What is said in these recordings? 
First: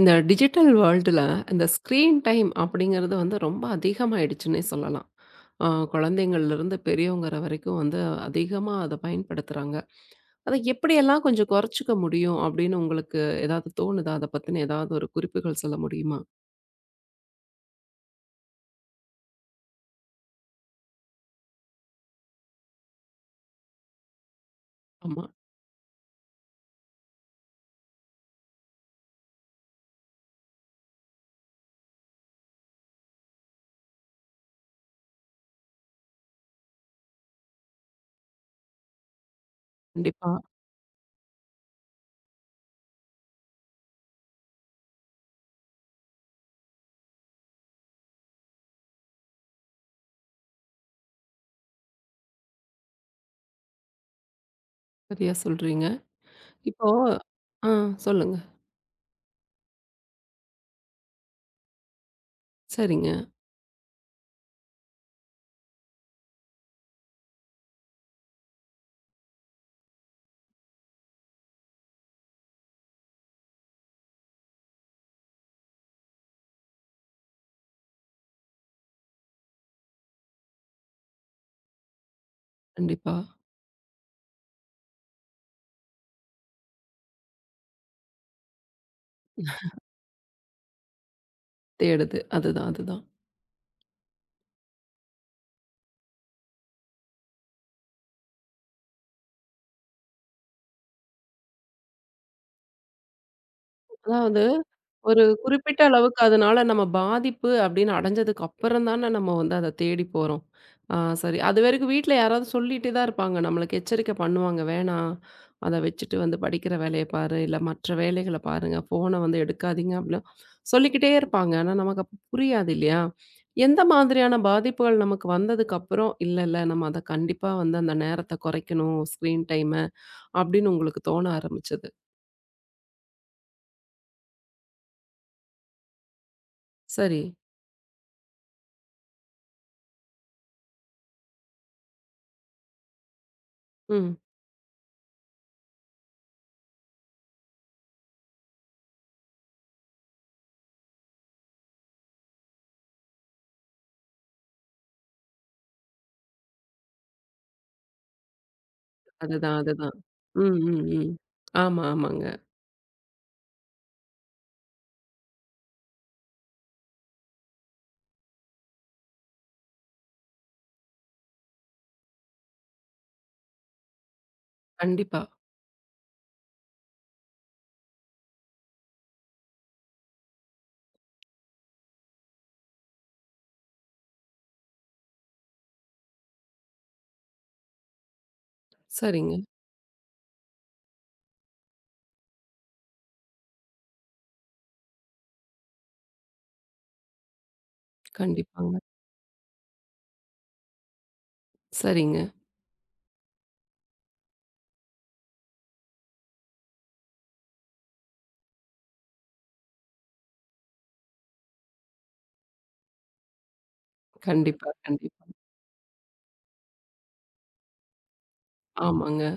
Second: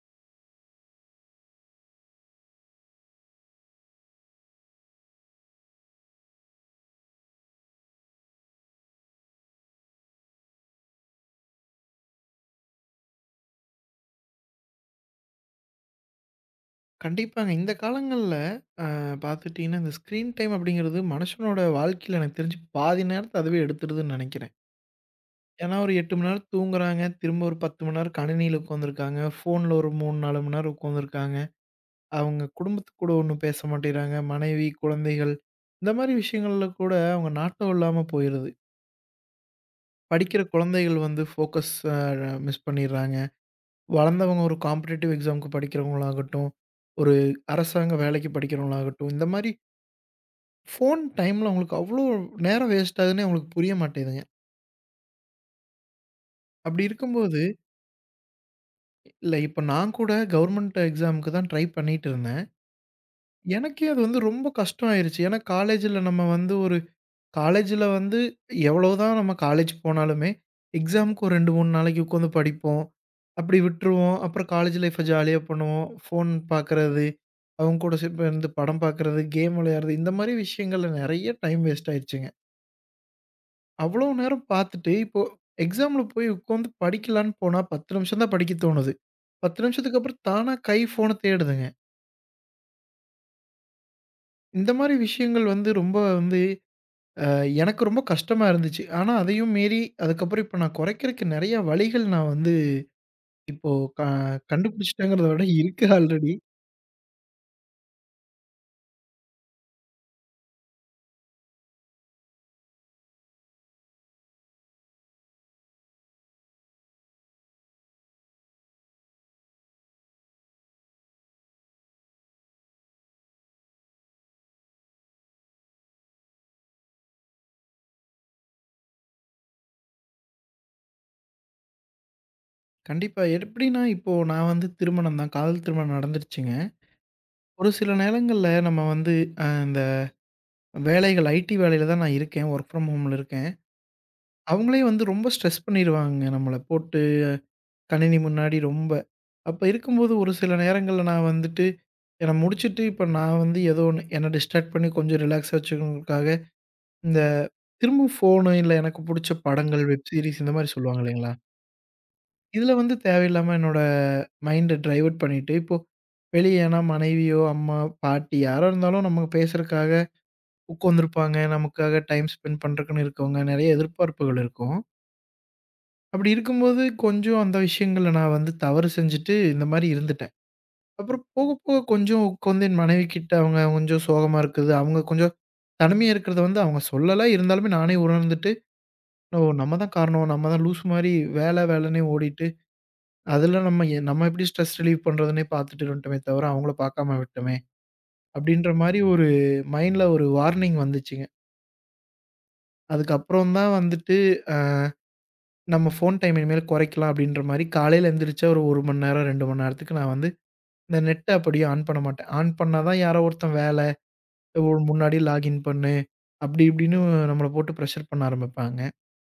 இந்த டிஜிட்டல் வேர்ல்டுல இந்த screen time அப்படிங்கிறது வந்து ரொம்ப அதிகமாயிடுச்சுன்னே சொல்லலாம். அ குழந்தைங்கள்லேருந்து பெரியவங்கற வரைக்கும் வந்து அதிகமா அத பயன்படுத்துறாங்க. அத எப்படியெல்லாம் கொஞ்சம் குறைச்சுக்க முடியும் அப்படின்னு உங்களுக்கு ஏதாவது தோணுதா? அத பத்தின ஏதாவது ஒரு குறிப்புகள் சொல்ல முடியுமா? கண்டிப்பாங்க. இந்த காலங்கள்ல அ பார்த்துட்டீங்கன்னா, இந்த ஸ்க்ரீன் டைம் அப்படிங்கிறது மனுஷனோட வாழ்க்கையில எனக்கு தெரிஞ்சு பாதி நேரத்த அதுவே எடுத்துடுதுன்னு நெனைக்கிறேன். ஆமா. ஏன்னா, ஒரு 8 மணி நேரம் தூங்குறாங்க. திரும்ப ஒரு 10 மணி நேரம் கணினியில உட்காந்துருக்காங்க. ஃபோன்ல ஒரு 3, 4 மணி நேரம் உட்காந்துருக்காங்க. அவங்க குடும்பத்து கூட ஒண்ணும் பேச மாட்டேங்கிறாங்க. மனைவி, குழந்தைகள் இந்த மாரி விஷயங்கள்ல கூட அவங்க நாட்டம் இல்லாம போயிருது. கண்டிப்பா. படிக்கிற குழந்தைகள் வந்து ஃபோக்கஸ் மிஸ் பண்ணிடுறாங்க. வளர்ந்தவங்க ஒரு காம்படிட்டிவ் எக்ஸாம்க்கு படிக்கிறவங்களாகட்டும், ஒரு அரசாங்க வேலைக்கு படிக்கிறவங்களாகட்டும், இந்த மாரி ஃபோன் டைம்ல உங்களுக்கு அவ்ளோ நேரம் வேஸ்ட் ஆகுதுன்னே அவங்களுக்கு புரிய மாட்டேங்குதுங்க. சரியா சொல்றீங்க. அப்படி இப்போ இருக்கும்போது, ஆ சொல்லுங்க. இல்ல இப்ப நான் கூட கவர்மெண்ட் எக்ஸாம்க்கு தான் ட்ரை பண்ணிட்டு இருந்தேன். சரிங்க. எனக்கே அது வந்து ரொம்ப கஷ்டம் ஆயிருச்சு. ஏன்னா காலேஜ்ல நம்ம வந்து ஒரு காலேஜ்ல வந்து எவ்வளோதான் நம்ம காலேஜ் போனாலுமே, எக்ஸாம்க்கு ஒரு 2, 3 நாளைக்கு உட்காந்து படிப்போம். அப்படி விட்டுருவோம். அப்புறம் காலேஜ் லைஃப்ப ஜாலியா பண்ணுவோம். ஃபோன் பார்க்கறது, அவங்க கூட சேர்ந்து படம் பார்க்கறது, கேம் விளையாடுறது இந்த மாரி விஷயங்கள்ல நெறைய டைம் வேஸ்ட் ஆயிருச்சுங்க. கண்டிப்பா. அவ்வளோ நேரம் பார்த்துட்டு, இப்போ எக்ஸாம்ல போய் உட்காந்து படிக்கலான்னு போனா 10 நிமிஷம் தான் படிக்க தோணுது. 10 நிமிஷத்துக்கு அப்புறம் தானா கை ஃபோன தேடுதுங்க. தேடுது. அதுதான், அதுதான். இந்த மாரி விஷயங்கள் வந்து ரொம்ப வந்து அ எனக்கு ரொம்ப கஷ்டமா இருந்துச்சு. ஆனா அதையும் மீறி அதுக்கப்புறம் இப்போ நான் குறைக்கிறக்கு நெறைய வழிகள் நான் வந்து இப்போ க அதாவது ஒரு கண்டுபிடிச்சுட்டேங்கிறத விட குறிப்பிட்ட இருக்கு அளவுக்கு ஆல்ரெடி. அதனால நம்ம பாதிப்பு அப்படின்னு அடைஞ்சதுக்கு அப்புறம் தானே நம்ம வந்து அத தேடி போறோம். ஆ சரி. அதுவரைக்கும் வீட்ல யாராவது சொல்லிட்டே தான் இருப்பாங்க. நம்மளுக்கு எச்சரிக்கை பண்ணுவாங்க. வேணாம். அத வச்சுட்டு வந்து படிக்கிற வேலைய பாரு. இல்ல மற்ற வேலைகள பாருங்க. ஃபோன வந்து எடுக்காதீங்க அப்படிலாம் சொல்லிக்கிட்டே இருப்பாங்க. ஆனா நமக்கு அப்ப புரியாது இல்லையா? எந்த மாதிரியான பாதிப்புகள் நமக்கு வந்ததுக்கு அப்புறம், இல்ல இல்ல நம்ம அத கண்டிப்பா வந்து அந்த நேரத்த குறைக்கணும். ஸ்க்ரீன் டைம அப்படின்னு உங்களுக்கு தோண ஆரம்பிச்சது? கண்டிப்பா. எப்படின்னா இப்போ நான் வந்து திருமணம் தான் காதல் திருமணம் நடந்துருச்சுங்க. சரி. ஒரு சில நேரங்கள்ல நம்ம வந்து இந்த வேலைகள் ஐடி வேலையில தான் நான் இருக்கேன். வொர்க் ஃப்ரம் ஹோம்ல இருக்கேன். ம். அவங்களே வந்து ரொம்ப ஸ்ட்ரெஸ் பண்ணிருவாங்கங்க. நம்மள போட்டு கணினி முன்னாடி ரொம்ப. அப்ப இருக்கும்போது ஒரு சில நேரங்கள்ல நான் வந்துட்டு நான் முடிச்சுட்டு இப்ப நான் வந்து ஏதோ ஒண்ணு என்ன டிஸ்ட்ராக்ட் பண்ணி கொஞ்சம் ரிலாக்ஸா வச்சுக்கணுங்கிறதுக்காக, இந்த திரும்பவும் ஃபோனு இல்ல எனக்கு புடிச்ச அதுதான், படங்கள், அதுதான். வெப் சீரிஸ் இந்த ம், மாரி ம், சொல்லுவாங்க ம். இல்லைங்களா? ஆமா, ஆமாங்க. இதுல வந்து தேவையில்லாம என்னோட மைண்ட டைவர்ட் பண்ணிட்டு, இப்போ வெளிய ஏன்னா மனைவியோ, அம்மா, பாட்டி யாரா இருந்தாலும் நம்ம பேசுறதுக்காக உட்காந்துருப்பாங்க. நமக்காக டைம் ஸ்பெண்ட் பண்றதுக்குன்னு இருக்கவங்க. நெறைய எதிர்பார்ப்புகள் இருக்கும். கண்டிப்பா. அப்படி இருக்கும்போது, கொஞ்சம் அந்த விஷயங்கள்ல நான் வந்து தவறு செஞ்சுட்டு, இந்த மாரி இருந்துட்டேன். அப்புறம் போக, போக கொஞ்சம் உட்காந்து என் மனைவிகிட்ட அவங்க கொஞ்சம் சோகமா இருக்குது. அவங்க கொஞ்சம் தனிமையா இருக்கிறத வந்து அவங்க சொல்லல. இருந்தாலுமே நானே உணர்ந்துட்டு, சரிங்க. "ஓ! நம்ம தான் காரணம். நம்ம தான் லூசு மாரி வேலைன்னே ஓடிட்டு, அதில நம்ம எப்படி ஸ்ட்ரெஸ் ரிலீவ் பண்ணுறதுன்னே பார்த்துட்டு இருந்துட்டோமே தவிர, அவங்கள பார்க்காம விட்டோமே!" அப்படின்ற கண்டிப்பாங்க. மாரி ஒரு மைண்ட்ல ஒரு வார்னிங் வந்துச்சுங்க. சரிங்க. அதுக்கப்புறம் தான் வந்துட்டு, அ நம்ம ஃபோன் டைம் இனிமேல் குறைக்கலாம் அப்படின்ற மாரி காலையில எந்திரிச்சா ஒரு 1 மணி நேரம், 2 மணி நேரத்துக்கு நான் வந்து இந்த நெட்ட அப்படியே ஆன் பண்ண மாட்டேன். ஆன் பண்ணா தான் யாரோ ஒருத்தன் வேல, கண்டிப்பா, ஒரு முன்னாடி கண்டிப்பா. லாகின் பண்ணு, அப்படி இப்படின்னு நம்மள போட்டு ப்ரெஷர் பண்ண ஆரம்பிப்பாங்க. ஆமாங்க.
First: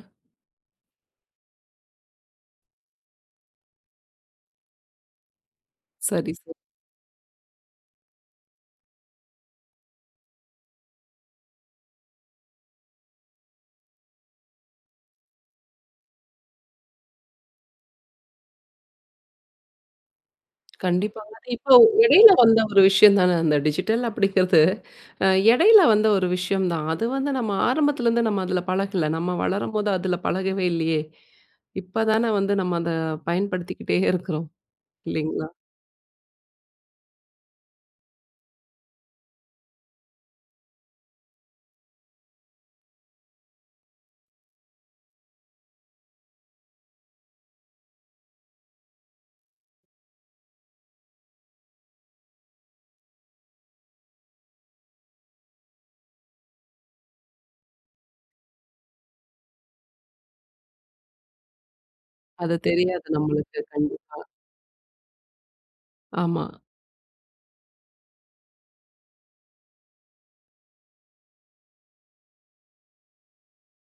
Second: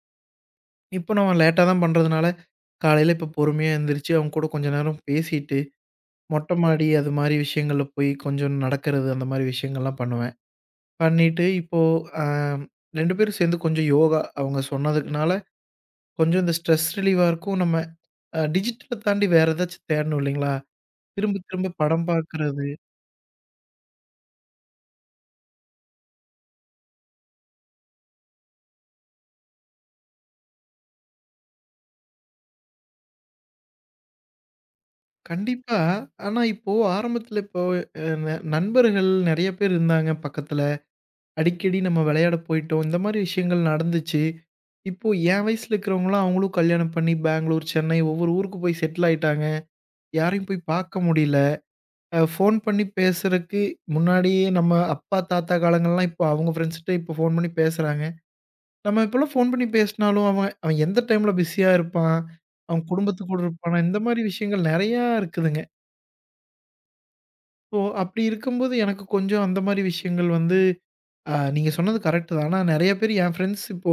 இப்போ நம்ம லேட்டா தான் பண்றதுனால, காலையில இப்போ பொறுமையா எந்திரிச்சு அவங்க கூட கொஞ்ச நேரம் பேசிட்டு, சரி, சரி. மொட்டை மாடி அது மாரி விஷயங்கள்ல போய் கொஞ்சம் நடக்கிறது, அந்த மாரி விஷயங்கள்லாம் பண்ணுவேன். பண்ணிட்டு இப்போ அ 2 பேரும் சேர்ந்து கொஞ்சம் யோகா அவங்க சொன்னதுக்குனால, கொஞ்சம் இந்த ஸ்ட்ரெஸ் ரிலீவா இருக்கும். நம்ம டிஜிட்டல தாண்டி வேற ஏதாச்சும் தேடணும் இல்லைங்களா? கண்டிப்பாங்க. திரும்ப அது திரும்ப இப்போ படம் இடையில வந்த பார்க்கறது ஒரு விஷயம் தானே அந்த டிஜிட்டல் அப்படிங்கிறது. அ இடையில வந்த ஒரு விஷயம் தான். அது வந்து நம்ம ஆரம்பத்துலேருந்து நம்ம அதில பழகல. நம்ம வளரும்போது அதில பழகவே இல்லையே! இப்ப தானே வந்து நம்ம அத பயன்படுத்திக்கிட்டே இருக்கிறோம். இல்லைங்களா? கண்டிப்பா. ஆனா இப்போ ஆரம்பத்துல இப்போ அ ந நண்பர்கள் நெறைய பேர் இருந்தாங்க பக்கத்துல. அடிக்கடி நம்ம விளையாட போயிட்டோம். இந்த மாரி விஷயங்கள் நடந்துச்சு. இப்போ என் வயசுல இருக்கிறவங்கலாம் அவங்களும் கல்யாணம் பண்ணி பெங்களூர், சென்னை ஒவ்வொரு ஊருக்கு போய் செட்டில் ஆயிட்டாங்க. யாரையும் போய் பார்க்க முடியல. ஃபோன் பண்ணி பேசுறக்கு முன்னாடியே நம்ம அப்பா, தாத்தா காலங்கள்லாம் இப்போ அவங்க ஃப்ரெண்ட்ஸ்ட்ட இப்போ ஃபோன் பண்ணி பேசுறாங்க. நம்ம இப்போலாம் ஃபோன் பண்ணி பேசினாலும் அவன் அவன் எந்த டைம்ல பிஸியா இருப்பான்? அது அவன் தெரியாது குடும்பத்து கூட நம்மளுக்கு. இருப்பானா? இந்த மாரி கண்டிப்பா. விஷயங்கள் நெறையா இருக்குதுங்க. ஆமா. ஓ! அப்படி இருக்கும்போது எனக்கு கொஞ்சம் அந்த மாரி விஷயங்கள் வந்து நீங்க சொன்னது கரெக்ட் தான். ஆனா நெறைய பேர் என் ஃப்ரெண்ட்ஸ் இப்போ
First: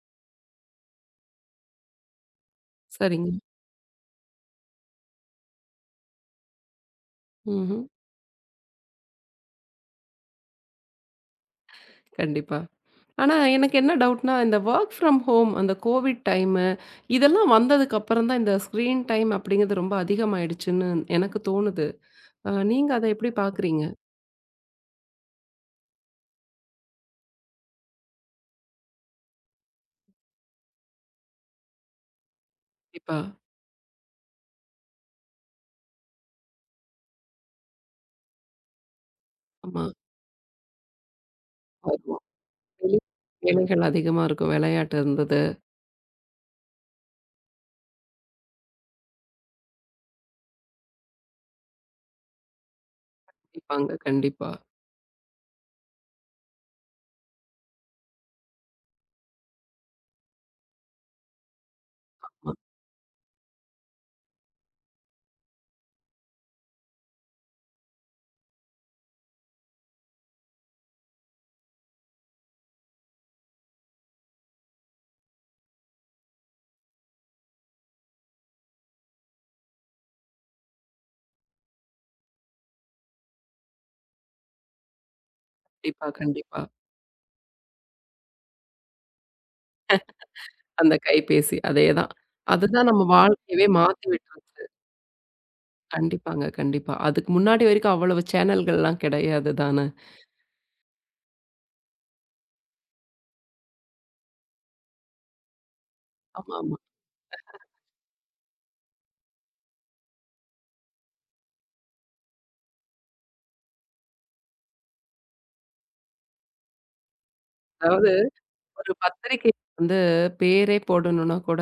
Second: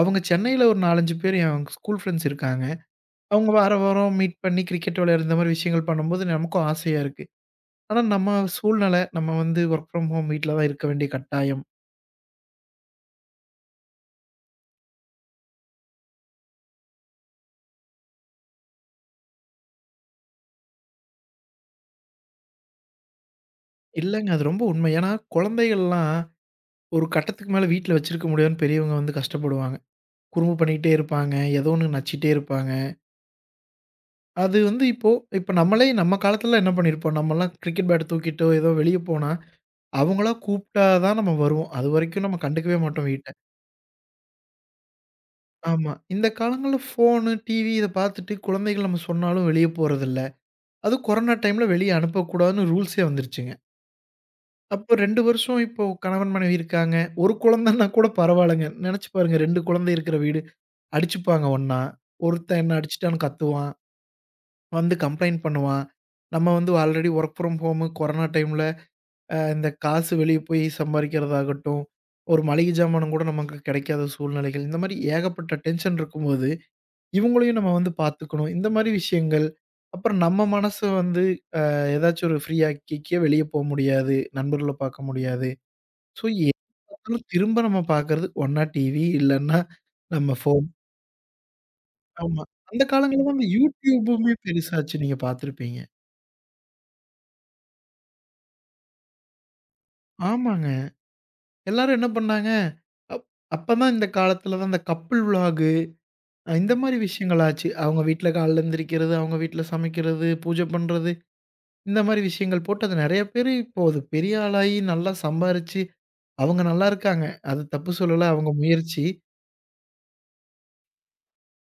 அவங்க சென்னையில ஒரு 4, 5 பேர் என் ஸ்கூல் ஃப்ரெண்ட்ஸ் இருக்காங்க. சரிங்க. அவங்க வார வாரம் மீட் பண்ணி கிரிக்கெட் விளையாடுற இந்த மாரி விஷயங்கள் பண்ணும்போது நமக்கும் ஆசையா இருக்கு. ம்ஹ்ம். ஆனா நம்ம சூழ்நிலை நம்ம வந்து ஒர்க் ஃப்ரம் ஹோம் வீட்ல தான் இருக்க வேண்டிய கட்டாயம். கண்டிப்பா. ஆனா, எனக்கு என்ன டவுட்னா, இந்த வொர்க் ஃப்ரம் ஹோம் அந்த கோவிட் டைமு, இதெல்லாம் வந்ததுக்கு அப்புறம் தான் இந்த ஸ்க்ரீன் டைம் அப்படிங்கிறது ரொம்ப அதிகமாயிடுச்சுன்னு எனக்கு தோணுது. நீங்க அத எப்படி பார்க்குறீங்க? இல்லங்க அது ரொம்ப உண்மை. ஏன்னா குழந்தைகள்லாம் ஒரு கட்டத்துக்கு மேல வீட்ல வச்சிருக்க முடியாதுன்னு பெரியவங்க வந்து கஷ்டப்படுவாங்க. குறும்பு பண்ணிக்கிட்டே இருப்பாங்க. ஏதோ ஒண்ணு நச்சுட்டே இருப்பாங்க. கண்டிப்பா. அது வந்து இப்போ இப்ப நம்மளே நம்ம காலத்துலலாம் என்ன பண்ணியிருப்போம், நம்மலாம் கிரிக்கெட் பேட் தூக்கிட்டோ, ஏதோ வெளிய போனா, ஆமா. அவங்களா கூப்ட்டா தான் நம்ம வருவோம். வருவோம். அதுவரைக்கும் நம்ம கண்டுக்கவே வெளி மாட்டோம் வீட்ட. வேலைகள் அதிகமா இருக்கும். விளையாட்டு இருந்தது. ஆமா. இந்த காலங்கள்ல ஃபோனு, டிவி இத பார்த்துட்டு குழந்தைகள் நம்ம சொன்னாலும் வெளிய போறதில்ல. அதுவும் கொரோனா டைம்ல வெளிய அனுப்பக்கூடாதுன்னு ரூல்ஸே வந்துருச்சுங்க. கண்டிப்பாங்க. கண்டிப்பா. அப்போ 2 வருஷம் இப்போ கணவன், மனைவி இருக்காங்க. ஒரு குழந்தைன்னா கூட பரவால்லங்க. நெனச்சு பாருங்க 2 குழந்தை இருக்கிற வீடு. அடிச்சுப்பாங்க ஒண்ணா. ஆமா. ஒருத்தன் என்ன அடிச்சுட்டான்னு கத்துவான். வந்து கம்ப்ளைண்ட் பண்ணுவான். நம்ம வந்து already work from home corona டைம்ல இந்த காசு வெளிய போய் சம்பாரிக்கிறதாகட்டும், ஒரு மளிகை ஜாமானும் கூட நமக்கு கிடைக்காத சூழ்நிலைகள். இந்த மாரி ஏகப்பட்ட டென்ஷன் இருக்கும்போது, இவங்களையும் நம்ம வந்து பார்த்துக்கணும். இந்த மாரி விஷயங்கள். அப்புறம் நம்ம மனச வந்து ஏதாச்சும் ஒரு ஃப்ரீ ஆக்கிக்க வெளிய போ முடியாது. நண்பர்கள பார்க்க முடியாது. கண்டிப்பா, ஸோ எது கண்டிப்பா. பார்த்தாலும் திரும்ப நம்ம பார்க்கறது ஒண்ணா டிவி இல்லன்னா நம்ம ஃபோன். அந்த கைபேசி அதேதான். ஆமா. அந்த அதுதான் நம்ம காலங்கள்ல தான் இந்த வாழ்க்கையவே மாத்தி YouTubeமே விட்டுருது. பெருசாச்சு. நீங்க பார்த்துருப்பீங்க. கண்டிப்பாங்க, கண்டிப்பா. அதுக்கு முன்னாடி வரைக்கும் அவ்வளவு சேனல்கள்லாம் கிடையாது தானே? ஆமாங்க. எல்லாரும் என்ன பண்ணாங்க, அப் அப்பதான் இந்த காலத்துல தான் இந்த கப்புல் விளாக் இந்த ஆமாமா. மாரி விஷயங்களாச்சு. அவங்க வீட்ல காலைல எந்திரிக்கிறது, அவங்க வீட்ல சமைக்கிறது, பூஜை பண்றது, இந்த மாரி விஷயங்கள் போட்டு அது நெறைய பேரு இப்போ அது பெரிய ஆளாகி நல்லா சம்பாரிச்சு, அவங்க நல்லா இருக்காங்க. அது தப்பு அதாவது சொல்லல அவங்க ஒரு முயற்சி. பத்திரிக்கை வந்து பேரே போடணும்னா கூட,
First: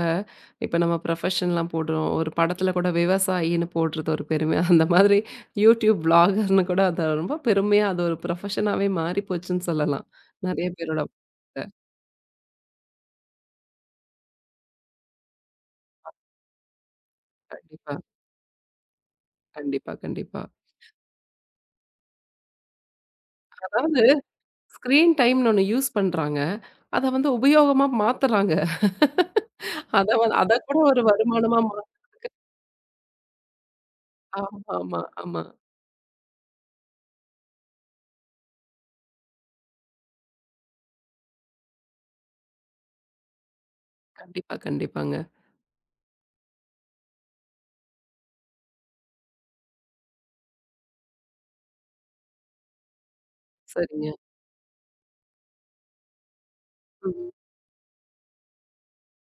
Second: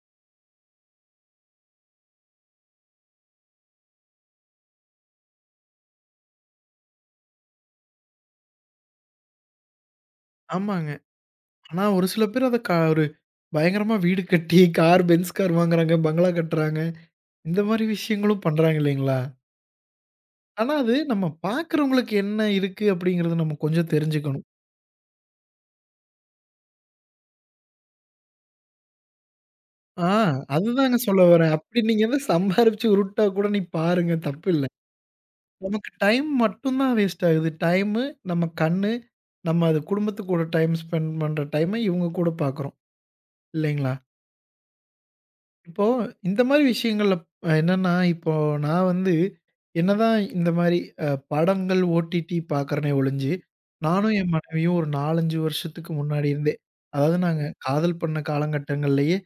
இப்ப நம்ம ப்ரொஃபஷன்லாம் போடுறோம். ஒரு படத்துல கூட விவசாயின்னு போடுறது ஒரு பெருமை. அந்த மாதிரி யூடியூப் வ்ளாகர்ன்னு கூட அத ரொம்ப பெருமையா அது ஒரு ப்ரொஃபஷனாவே மாறி போச்சுன்னு சொல்லலாம். நெறைய ஆமாங்க. பேரோட வாழ்க்கையில. ஆனா ஒரு சில பேர் அத ஒரு பயங்கரமா வீடு கட்டி, கார், பென்ஸ் கார் வாங்குறாங்க, பங்களா கட்டுறாங்க. இந்த மாரி கண்டிப்பா, விஷயங்களும் பண்றாங்க இல்லைங்களா? கண்டிப்பா, கண்டிப்பா. ஆனா அது நம்ம பார்க்குறவங்களுக்கு என்ன இருக்கு அப்படிங்கிறது நம்ம கொஞ்சம் அதாவது தெரிஞ்சுக்கணும். ஸ்க்ரீன் டைம்ன்னு ஒண்ணு யூஸ் பண்றாங்க. அத வந்து உபயோகமா மாத்துறாங்க. அத ஆ வந்து அத கூட அதுதாங்க ஒரு சொல்ல வரேன். வருமானமா அப்படி நீங்க எதுவும் சம்பாரிச்சு உருட்டா கூட நீ பாருங்க ஆமா, தப்பில்ல. ஆமா, ஆமா. நமக்கு டைம் மட்டும் தான் வேஸ்ட் ஆகுது. டைமு, நம்ம கண்ணு, நம்ம அது குடும்பத்து கூட டைம் ஸ்பெண்ட் பண்ற டைம இவங்க கூட பார்க்குறோம். இல்லைங்களா? கண்டிப்பா, கண்டிப்பாங்க. இப்போ இந்த மாரி விஷயங்கள்ல என்னன்னா, இப்போ நான் வந்து என்னதான் இந்த மாரி படங்கள் ஓடிடி பார்க்குறேனே ஒழிஞ்சு, சரிங்க. நானும் என் மனைவியும் ஒரு 4, 5 வருஷத்துக்கு முன்னாடி இருந்தே, அதாவது ம். நாங்க காதல் பண்ண காலகட்டங்கள்லயே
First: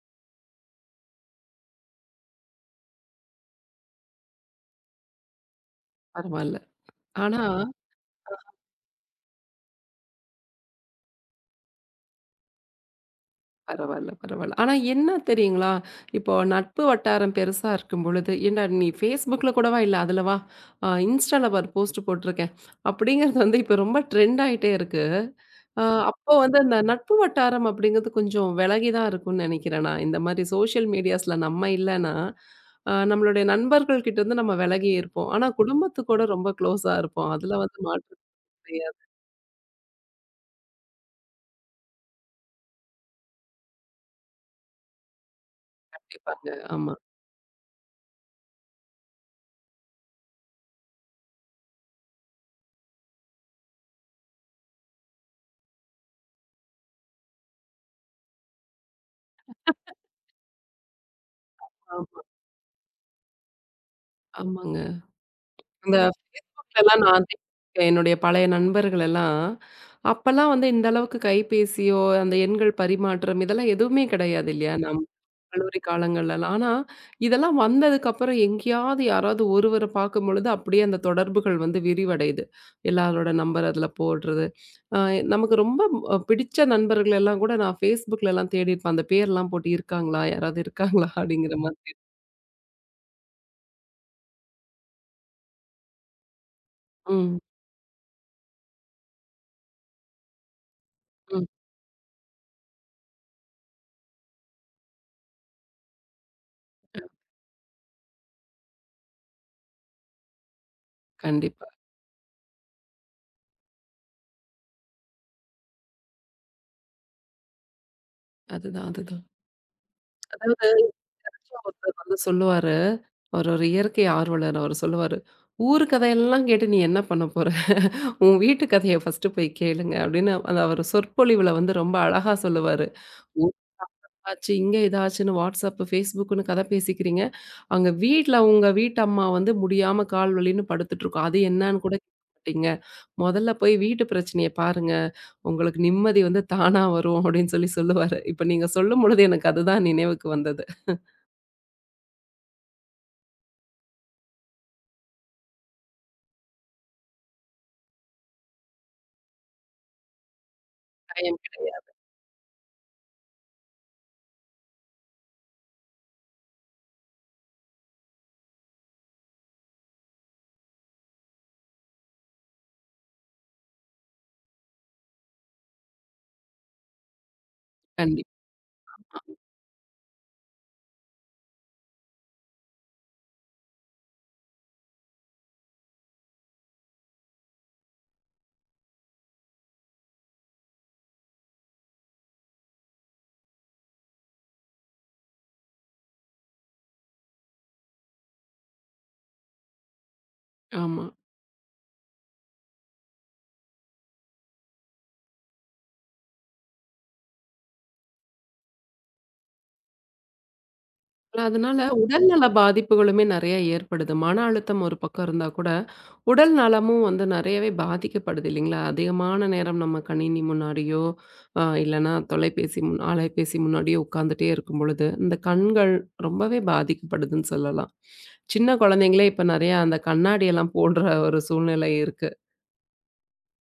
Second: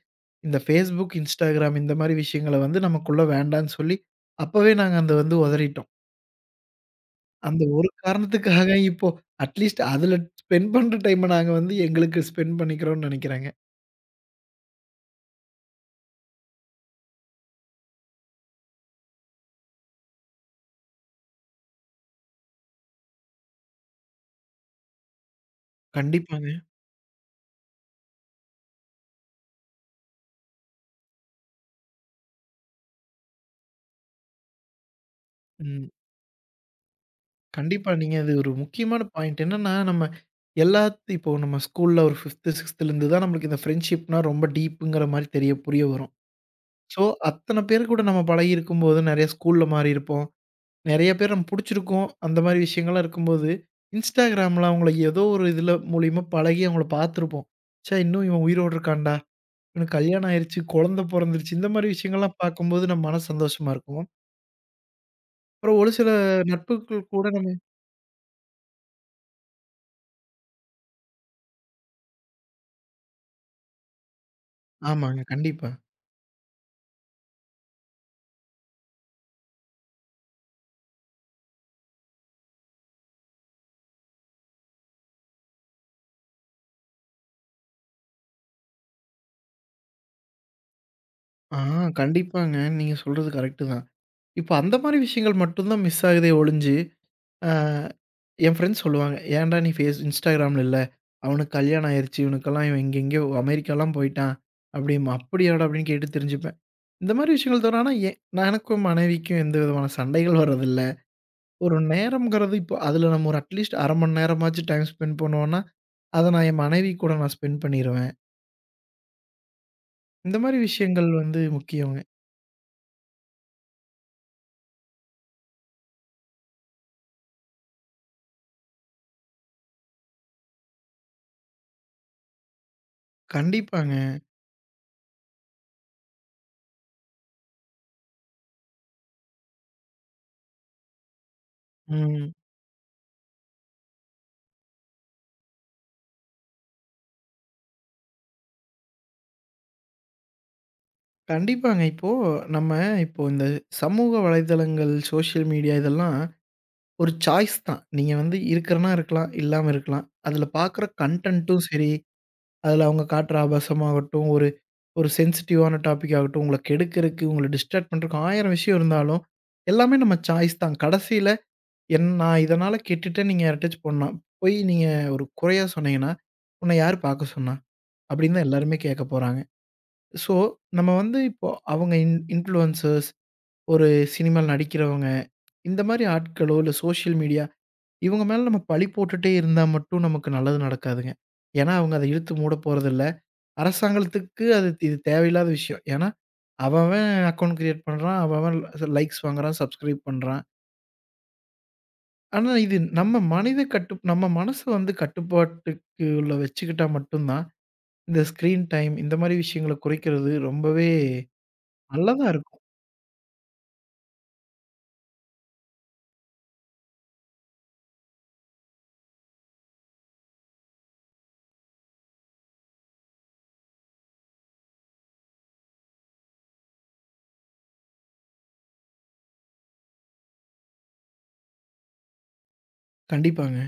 இந்த Facebook, Instagram இந்த மாரி விஷயங்கள வந்து நமக்குள்ள வேண்டான்னு சொல்லி, அப்பவே நாங்க அத வந்து உதறிட்டோம். பரவால்ல. ஆனா அந்த ஒரு காரணத்துக்காக இப்போ அட்லீஸ்ட் அதுல ஸ்பெண்ட் பண்ற டைம நாங்க வந்து எங்களுக்கு ஸ்பெண்ட் பண்ணிக்கிறோம்னு நினைக்கிறாங்க. பரவால்ல, பரவால்ல. ஆனா என்ன தெரியுங்களா? இப்போ நட்பு வட்டாரம் பெருசா இருக்கும் பொழுது, "ஏன்டா நீ Facebookல கூடவா இல்ல? அதுல வா. Instaல பாரு போஸ்ட் போட்டுருக்கேன்." அப்படிங்கிறது வந்து இப்ப ரொம்ப ட்ரெண்ட் ஆயிட்டே இருக்கு. அ அப்போ கண்டிப்பாங்க. வந்து அந்த நட்பு வட்டாரம் அப்படிங்கிறது கொஞ்சம் விலகி தான் இருக்கும்னு நினைக்கிறேன் நான். இந்த மாரி சோஷியல் மீடியாஸ்ல நம்ம இல்லன்னா, நம்மளுடைய நண்பர்கள் கிட்டருந்து நம்ம விலகி இருப்போம். ஆனா ம். குடும்பத்து கூட ரொம்ப க்ளோஸா இருப்போம். அதுல வந்து கண்டிப்பா மாற்று நீங்க அது ஒரு கிடையாது. முக்கியமான பாயிண்ட். என்னன்னா நம்ம எல்லாத்து இப்போ நம்ம ஸ்கூல்ல ஒரு 5த், 6த்லேருந்து தான் நம்மளுக்கு இந்த ஃப்ரெண்ட்ஷிப்னா ரொம்ப டீப்புங்கிற மாரி தெரிய புரிய வரும். கண்டிப்பாங்க. ஆமா, ஸோ அத்தன பேர் கூட நம்ம பழகி இருக்கும்போது நெறைய ஸ்கூல்ல மாறியிருப்போம். நெறைய பேர் நம்ம புடிச்சிருக்கோம். அந்த மாரி விஷயங்கள்லாம் இருக்கும்போது, Instagramல அவங்கள ஏதோ ஒரு இதுல மூலியமா பழகி அவங்கள பார்த்துருப்போம். ச்சே! இன்னும் இவன் உயிரோட இருக்கான்டா. எனக்கு கல்யாணம் ஆயிருச்சு, குழந்த பொறந்துருச்சு. இந்த மாரி ஆமா, விஷயங்கள்லாம் பார்க்கும்போது நம்ம மனசு சந்தோஷமா இருக்கும். ஆமாங்க. அப்புறம் ஒரு இந்த சில எல்லாம் நட்புகள் நான் தான் கூட நம்ம இருக்கேன். என்னுடைய பழைய நண்பர்கள் எல்லாம், அப்பல்லாம் வந்து இந்த அளவுக்கு கைபேசியோ, அந்த எண்கள் பரிமாற்றம் இதெல்லாம் எதுவுமே கிடையாது இல்லையா? நம்ம ஆமாங்க, கண்டிப்பா. கல்லூரி காலங்கள்லலாம். ஆனா, இதெல்லாம் வந்ததுக்கப்புறம் எங்கேயாவது யாராவது ஒருவர பார்க்கும்பொழுது, அப்படியே அந்த தொடர்புகள் வந்து விரிவடையுது. எல்லாரோட நம்பர் அதில போடுறது. அ நமக்கு ரொம்ப பிடிச்ச நண்பர்கள் எல்லாம் கூட நான் Facebookலலாம் தேடியிருப்பேன். அந்த பேர்லாம் போட்டு இருக்காங்களா? யாராவது இருக்காங்களா? ஆ அப்படிங்கிற மாதிரி. கண்டிப்பாங்க. நீங்க சொல்றது கரெக்ட்டு தான். இப்ப அந்த மாரி விஷயங்கள் மட்டும் தான் மிஸ் ஆகுதே ஒழிஞ்சு, ம், அ என் ஃப்ரெண்ட்ஸ் சொல்லுவாங்க, "ஏன்டா நீ ஃபேஸ் இன்ஸ்டாகிராம்ல இல்ல? ம். அவனுக்கு கல்யாணம் ஆயிருச்சு. இவனுக்கெல்லாம் இவன் எங்கெங்கேயோ அமெரிக்காலாம் போயிட்டான்." அப்படிம்பா. "அப்படியாடா?" அப்படின்னு கேட்டு தெரிஞ்சுப்பேன். இந்த மாரி விஷயங்கள் தவிர ஆனா எனக்கும் மனைவிக்கும் எந்த விதமான சண்டைகள் வர்றதில்ல. கண்டிப்பா. ஒரு நேரம்ங்கிறது இப்போ அதில நம்ம ஒரு அட்லீஸ்ட் 1/2 மணி நேரமாச்சும் டைம் ஸ்பெண்ட் பண்ணுவோம்னா, அத நான் என் மனைவி கூட நான் ஸ்பெண்ட் பண்ணிருவேன். அதுதான், அதுதான். இந்த மாரி அதாவது விஷயங்கள் வந்து ஒருத்தர் முக்கியங்க. வந்து சொல்லுவாரு. அவர் ஒரு இயற்கை ஆர்வலர். அவரு சொல்லுவாரு. ஊரு கதையெல்லாம் கேட்டு நீ என்ன பண்ண போற? உன் வீட்டு கதைய ஃபர்ஸ்ட்டு போய் கேளுங்க அப்படின்னு அந்த அவரு சொற்பொழிவுல வந்து ரொம்ப அழகா சொல்லுவாரு. ஊர் கண்டிப்பாங்க. ஆச்சு, இங்க இதாச்சுன்னு WhatsApp, Facebookன்னு கதை பேசிக்கிறீங்க. அங்க வீட்ல உங்க வீட்டு அம்மா வந்து முடியாம கால் வலின்னு படுத்துட்டு இருக்கும். அது என்னன்னு கூட கேட்க ம். மாட்டீங்க. முதல்ல போய் வீட்டு பிரச்சனைய பாருங்க. உங்களுக்கு நிம்மதி வந்து தானா வரும் அப்படின்னு சொல்லி சொல்லுவாரு. இப்ப நீங்க சொல்லும் பொழுது எனக்கு அதுதான் நினைவுக்கு வந்தது. கண்டிப்பாங்க. இப்போ நம்ம இப்போ இந்த சமூக வலைதளங்கள், சோஷியல் மீடியா இதெல்லாம் ஒரு சாய்ஸ் தான். நீங்க வந்து இருக்கிறனா இருக்கலாம், இல்லாம இருக்கலாம். அதில பார்க்குற கயம் கன்டென்ட்டும் கிடையாது. சரி, அதில அவங்க காட்டுற ஆபாசமாகட்டும், ஒரு ஒரு சென்சிட்டிவான டாபிக் ஆகட்டும், உங்கள கெடுக்கிறக்கு, உங்கள டிஸ்ட்ராக்ட் பண்றக்கு 1000 விஷயம் இருந்தாலும், எல்லாமே நம்ம சாய்ஸ் தான். கடைசியில என் நான் இதனால கெட்டுட்டேன்னு நீங்க யார்ட்டயாச்சும் போனா, போய் நீங்க ஒரு குறையா சொன்னீங்கன்னா, "உன்ன யாரு பார்க்க சொன்னா?" கண்டிப்பா. அப்படின்னு தான் எல்லாருமே கேட்கப் போறாங்க. ஸோ, நம்ம வந்து இப்போ அவங்க இன்ஃப்ளூயன்சர்ஸ், ஒரு சினிமால நடிக்கிறவங்க, இந்த மாரி ஆட்களோ, இல்ல சோசியல் மீடியா இவங்க மேல நம்ம பழி போட்டுட்டே இருந்தா மட்டும் நமக்கு நல்லது நடக்காதுங்க. ஏன்னா, அவங்க அத இழுத்து மூடப் போறதில்ல. அரசாங்கத்துக்கு அது இது தேவையில்லாத விஷயம். ஏன்னா, அவன் அவன் அக்கவுண்ட் கிரியேட் பண்றான். அவன் அவன் லைக்ஸ் வாங்குறான், சப்ஸ்கிரைப் பண்றான். ஆமா. ஆனா, இது நம்ம மனித கட்டு நம்ம மனசு வந்து கட்டுப்பாட்டுக்கு உள்ள வச்சுக்கிட்டா மட்டும் தான், இந்த ஸ்க்ரீன் டைம் இந்த மாரி விஷயங்கள குறைக்கிறது ரொம்பவே அதனால நல்லதா உடல்நல இருக்கும். பாதிப்புகளுமே நெறைய ஏற்படுது. மன அழுத்தம் ஒரு பக்கம் இருந்தா கூட, உடல் நலமும் வந்து நெறையவே பாதிக்கப்படுது இல்லைங்களா? அதிகமான நேரம் நம்ம கணினி முன்னாடியோ, இல்லன்னா தொலைபேசி அலைபேசி முன்னாடியோ உட்காந்துட்டே இருக்கும் பொழுது, இந்த கண்கள் ரொம்பவே பாதிக்கப்படுதுன்னு சொல்லலாம். சின்ன குழந்தைங்களே இப்ப நெறையா அந்த கண்ணாடியெல்லாம் போடுற ஒரு சூழ்நிலை இருக்கு. கண்டிப்பாங்க.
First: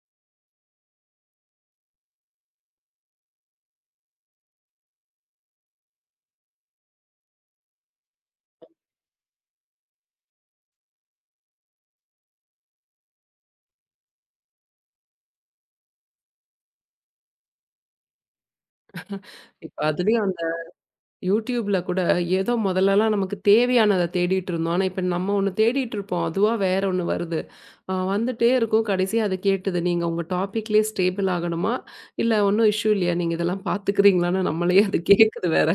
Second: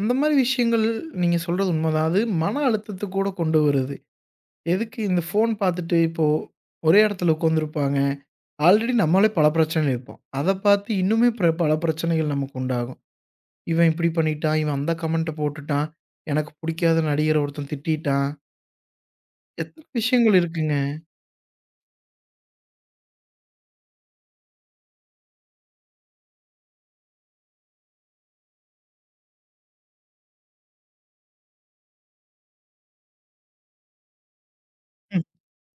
அந்த மாரி விஷயங்கள் நீங்க சொல்றது உண்மதான். அது மன அழுத்தத்த கூட கொண்டு வருது. எதுக்கு இந்த ஃபோன் பார்த்துட்டு இப்போ ஒரே இடத்துல உட்காந்துருப்பாங்க. ஆல்ரெடி நம்மளே பல பிரச்சனையில இருப்போம். அத பார்த்து இன்னுமே பிற பல பிரச்சனைகள் நமக்கு உண்டாகும். இவன் இப்படி பண்ணிட்டான், இவன் அந்த கமெண்ட்ட போட்டுட்டான், எனக்கு புடிக்காத நடிகர ஒருத்தன் திட்டிட்டான். இப்ப எத்தன அதுலயும் விஷயங்கள் இருக்குங்க. யூடியூப்ல கூட ஏதோ முதல்லலாம் நமக்கு தேவையானத தேடிட்டு இருந்தோம். ஆனா, இப்ப நம்ம ஒண்ணு தேடிட்டு இருப்போம். அதுவா வேற ஒண்ணு வருது. வந்துட்டே இருக்கும். கடைசியா அது கேட்டுது. "நீங்க உங்க டாபிக்லயே ஸ்டேபிள் ஆகணுமா? இல்ல ஒண்ணும் இஷ்யூ இல்லையா? நீங்க இதெல்லாம் பார்த்துக்கிறீங்களான்னு" நம்மளயே அது கேட்குது வேற.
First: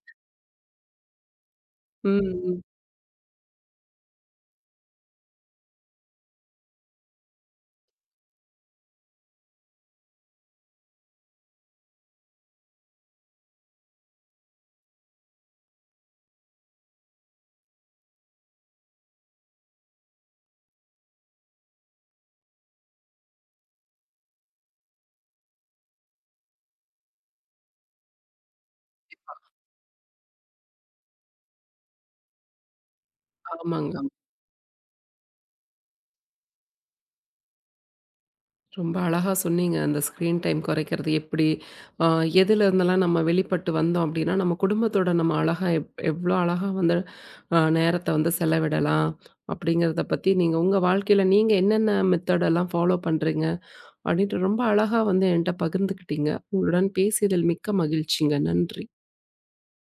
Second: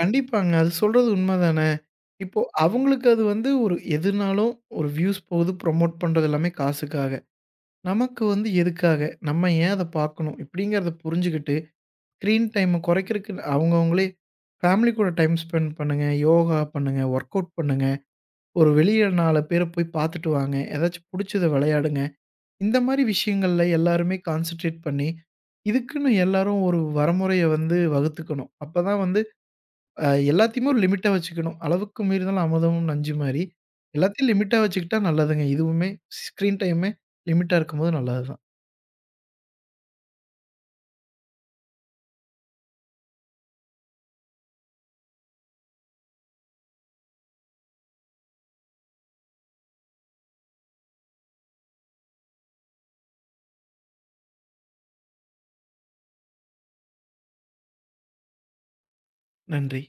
கண்டிப்பாங்க. அது சொல்றது உண்மதான. ம். இப்போ ம். அவங்களுக்கு அது வந்து ஒரு எதுனாலும் ஒரு வியூஸ் போகுது, ப்ரமோட் பண்றது எல்லாமே காசுக்காக. நமக்கு வந்து எதுக்காக? நம்ம ஏன் அத பார்க்கணும்? இப்படிங்கிறத புரிஞ்சுகிட்டு, ஸ்க்ரீன் டைம குறைக்கிறதுக்கு அவங்கவங்களே ஃபேமிலி கூட டைம் ஸ்பெண்ட் பண்ணுங்க, யோகா பண்ணுங்க, ஒர்க் அவுட் பண்ணுங்க, ஒரு வெளிய 4 பேர போய் பார்த்துட்டு வாங்க, ஏதாச்சும் புடிச்சத விளையாடுங்க. இந்த மாரி விஷயங்கள்ல எல்லாருமே கான்சன்ட்ரேட் பண்ணி, இதுக்குன்னு எல்லாரும் ஒரு வரமுறைய வந்து வகுத்துக்கணும். அப்பதான் வந்து எல்லாத்தையுமே ஒரு லிமிட்டா வச்சுக்கணும். அளவுக்கு மீறினால் அமிர்தமும் நஞ்சு மாரி. ஆமாங்க. எல்லாத்தையும் லிமிட்டா வச்சுக்கிட்டா நல்லதுங்க. இதுவுமே ஸ்க்ரீன் டைமே லிமிட்டா இருக்கும்போது நல்லது தான். ரொம்ப அழகா சொன்னீங்க. அந்த ஸ்க்ரீன் டைம் குறைக்கிறது எப்படி? அ எதுல இருந்தெல்லாம் நம்ம வெளிப்பட்டு வந்தோம் அப்படின்னா, நம்ம குடும்பத்தோட நம்ம அழகா எவ்வளோ அழகா வந்து நேரத்த வந்து செலவிடலாம் அப்படிங்கிறத பத்தி நீங்க உங்க வாழ்க்கையில நீங்க என்னென்ன மெத்தட் எல்லாம் ஃபாலோ பண்றீங்க அப்படின்ட்டு ரொம்ப அழகா வந்து என்ட்ட பகிர்ந்துக்கிட்டீங்க. உங்களுடன் பேசியதில் மிக்க மகிழ்ச்சிங்க. நன்றி. நன்றி.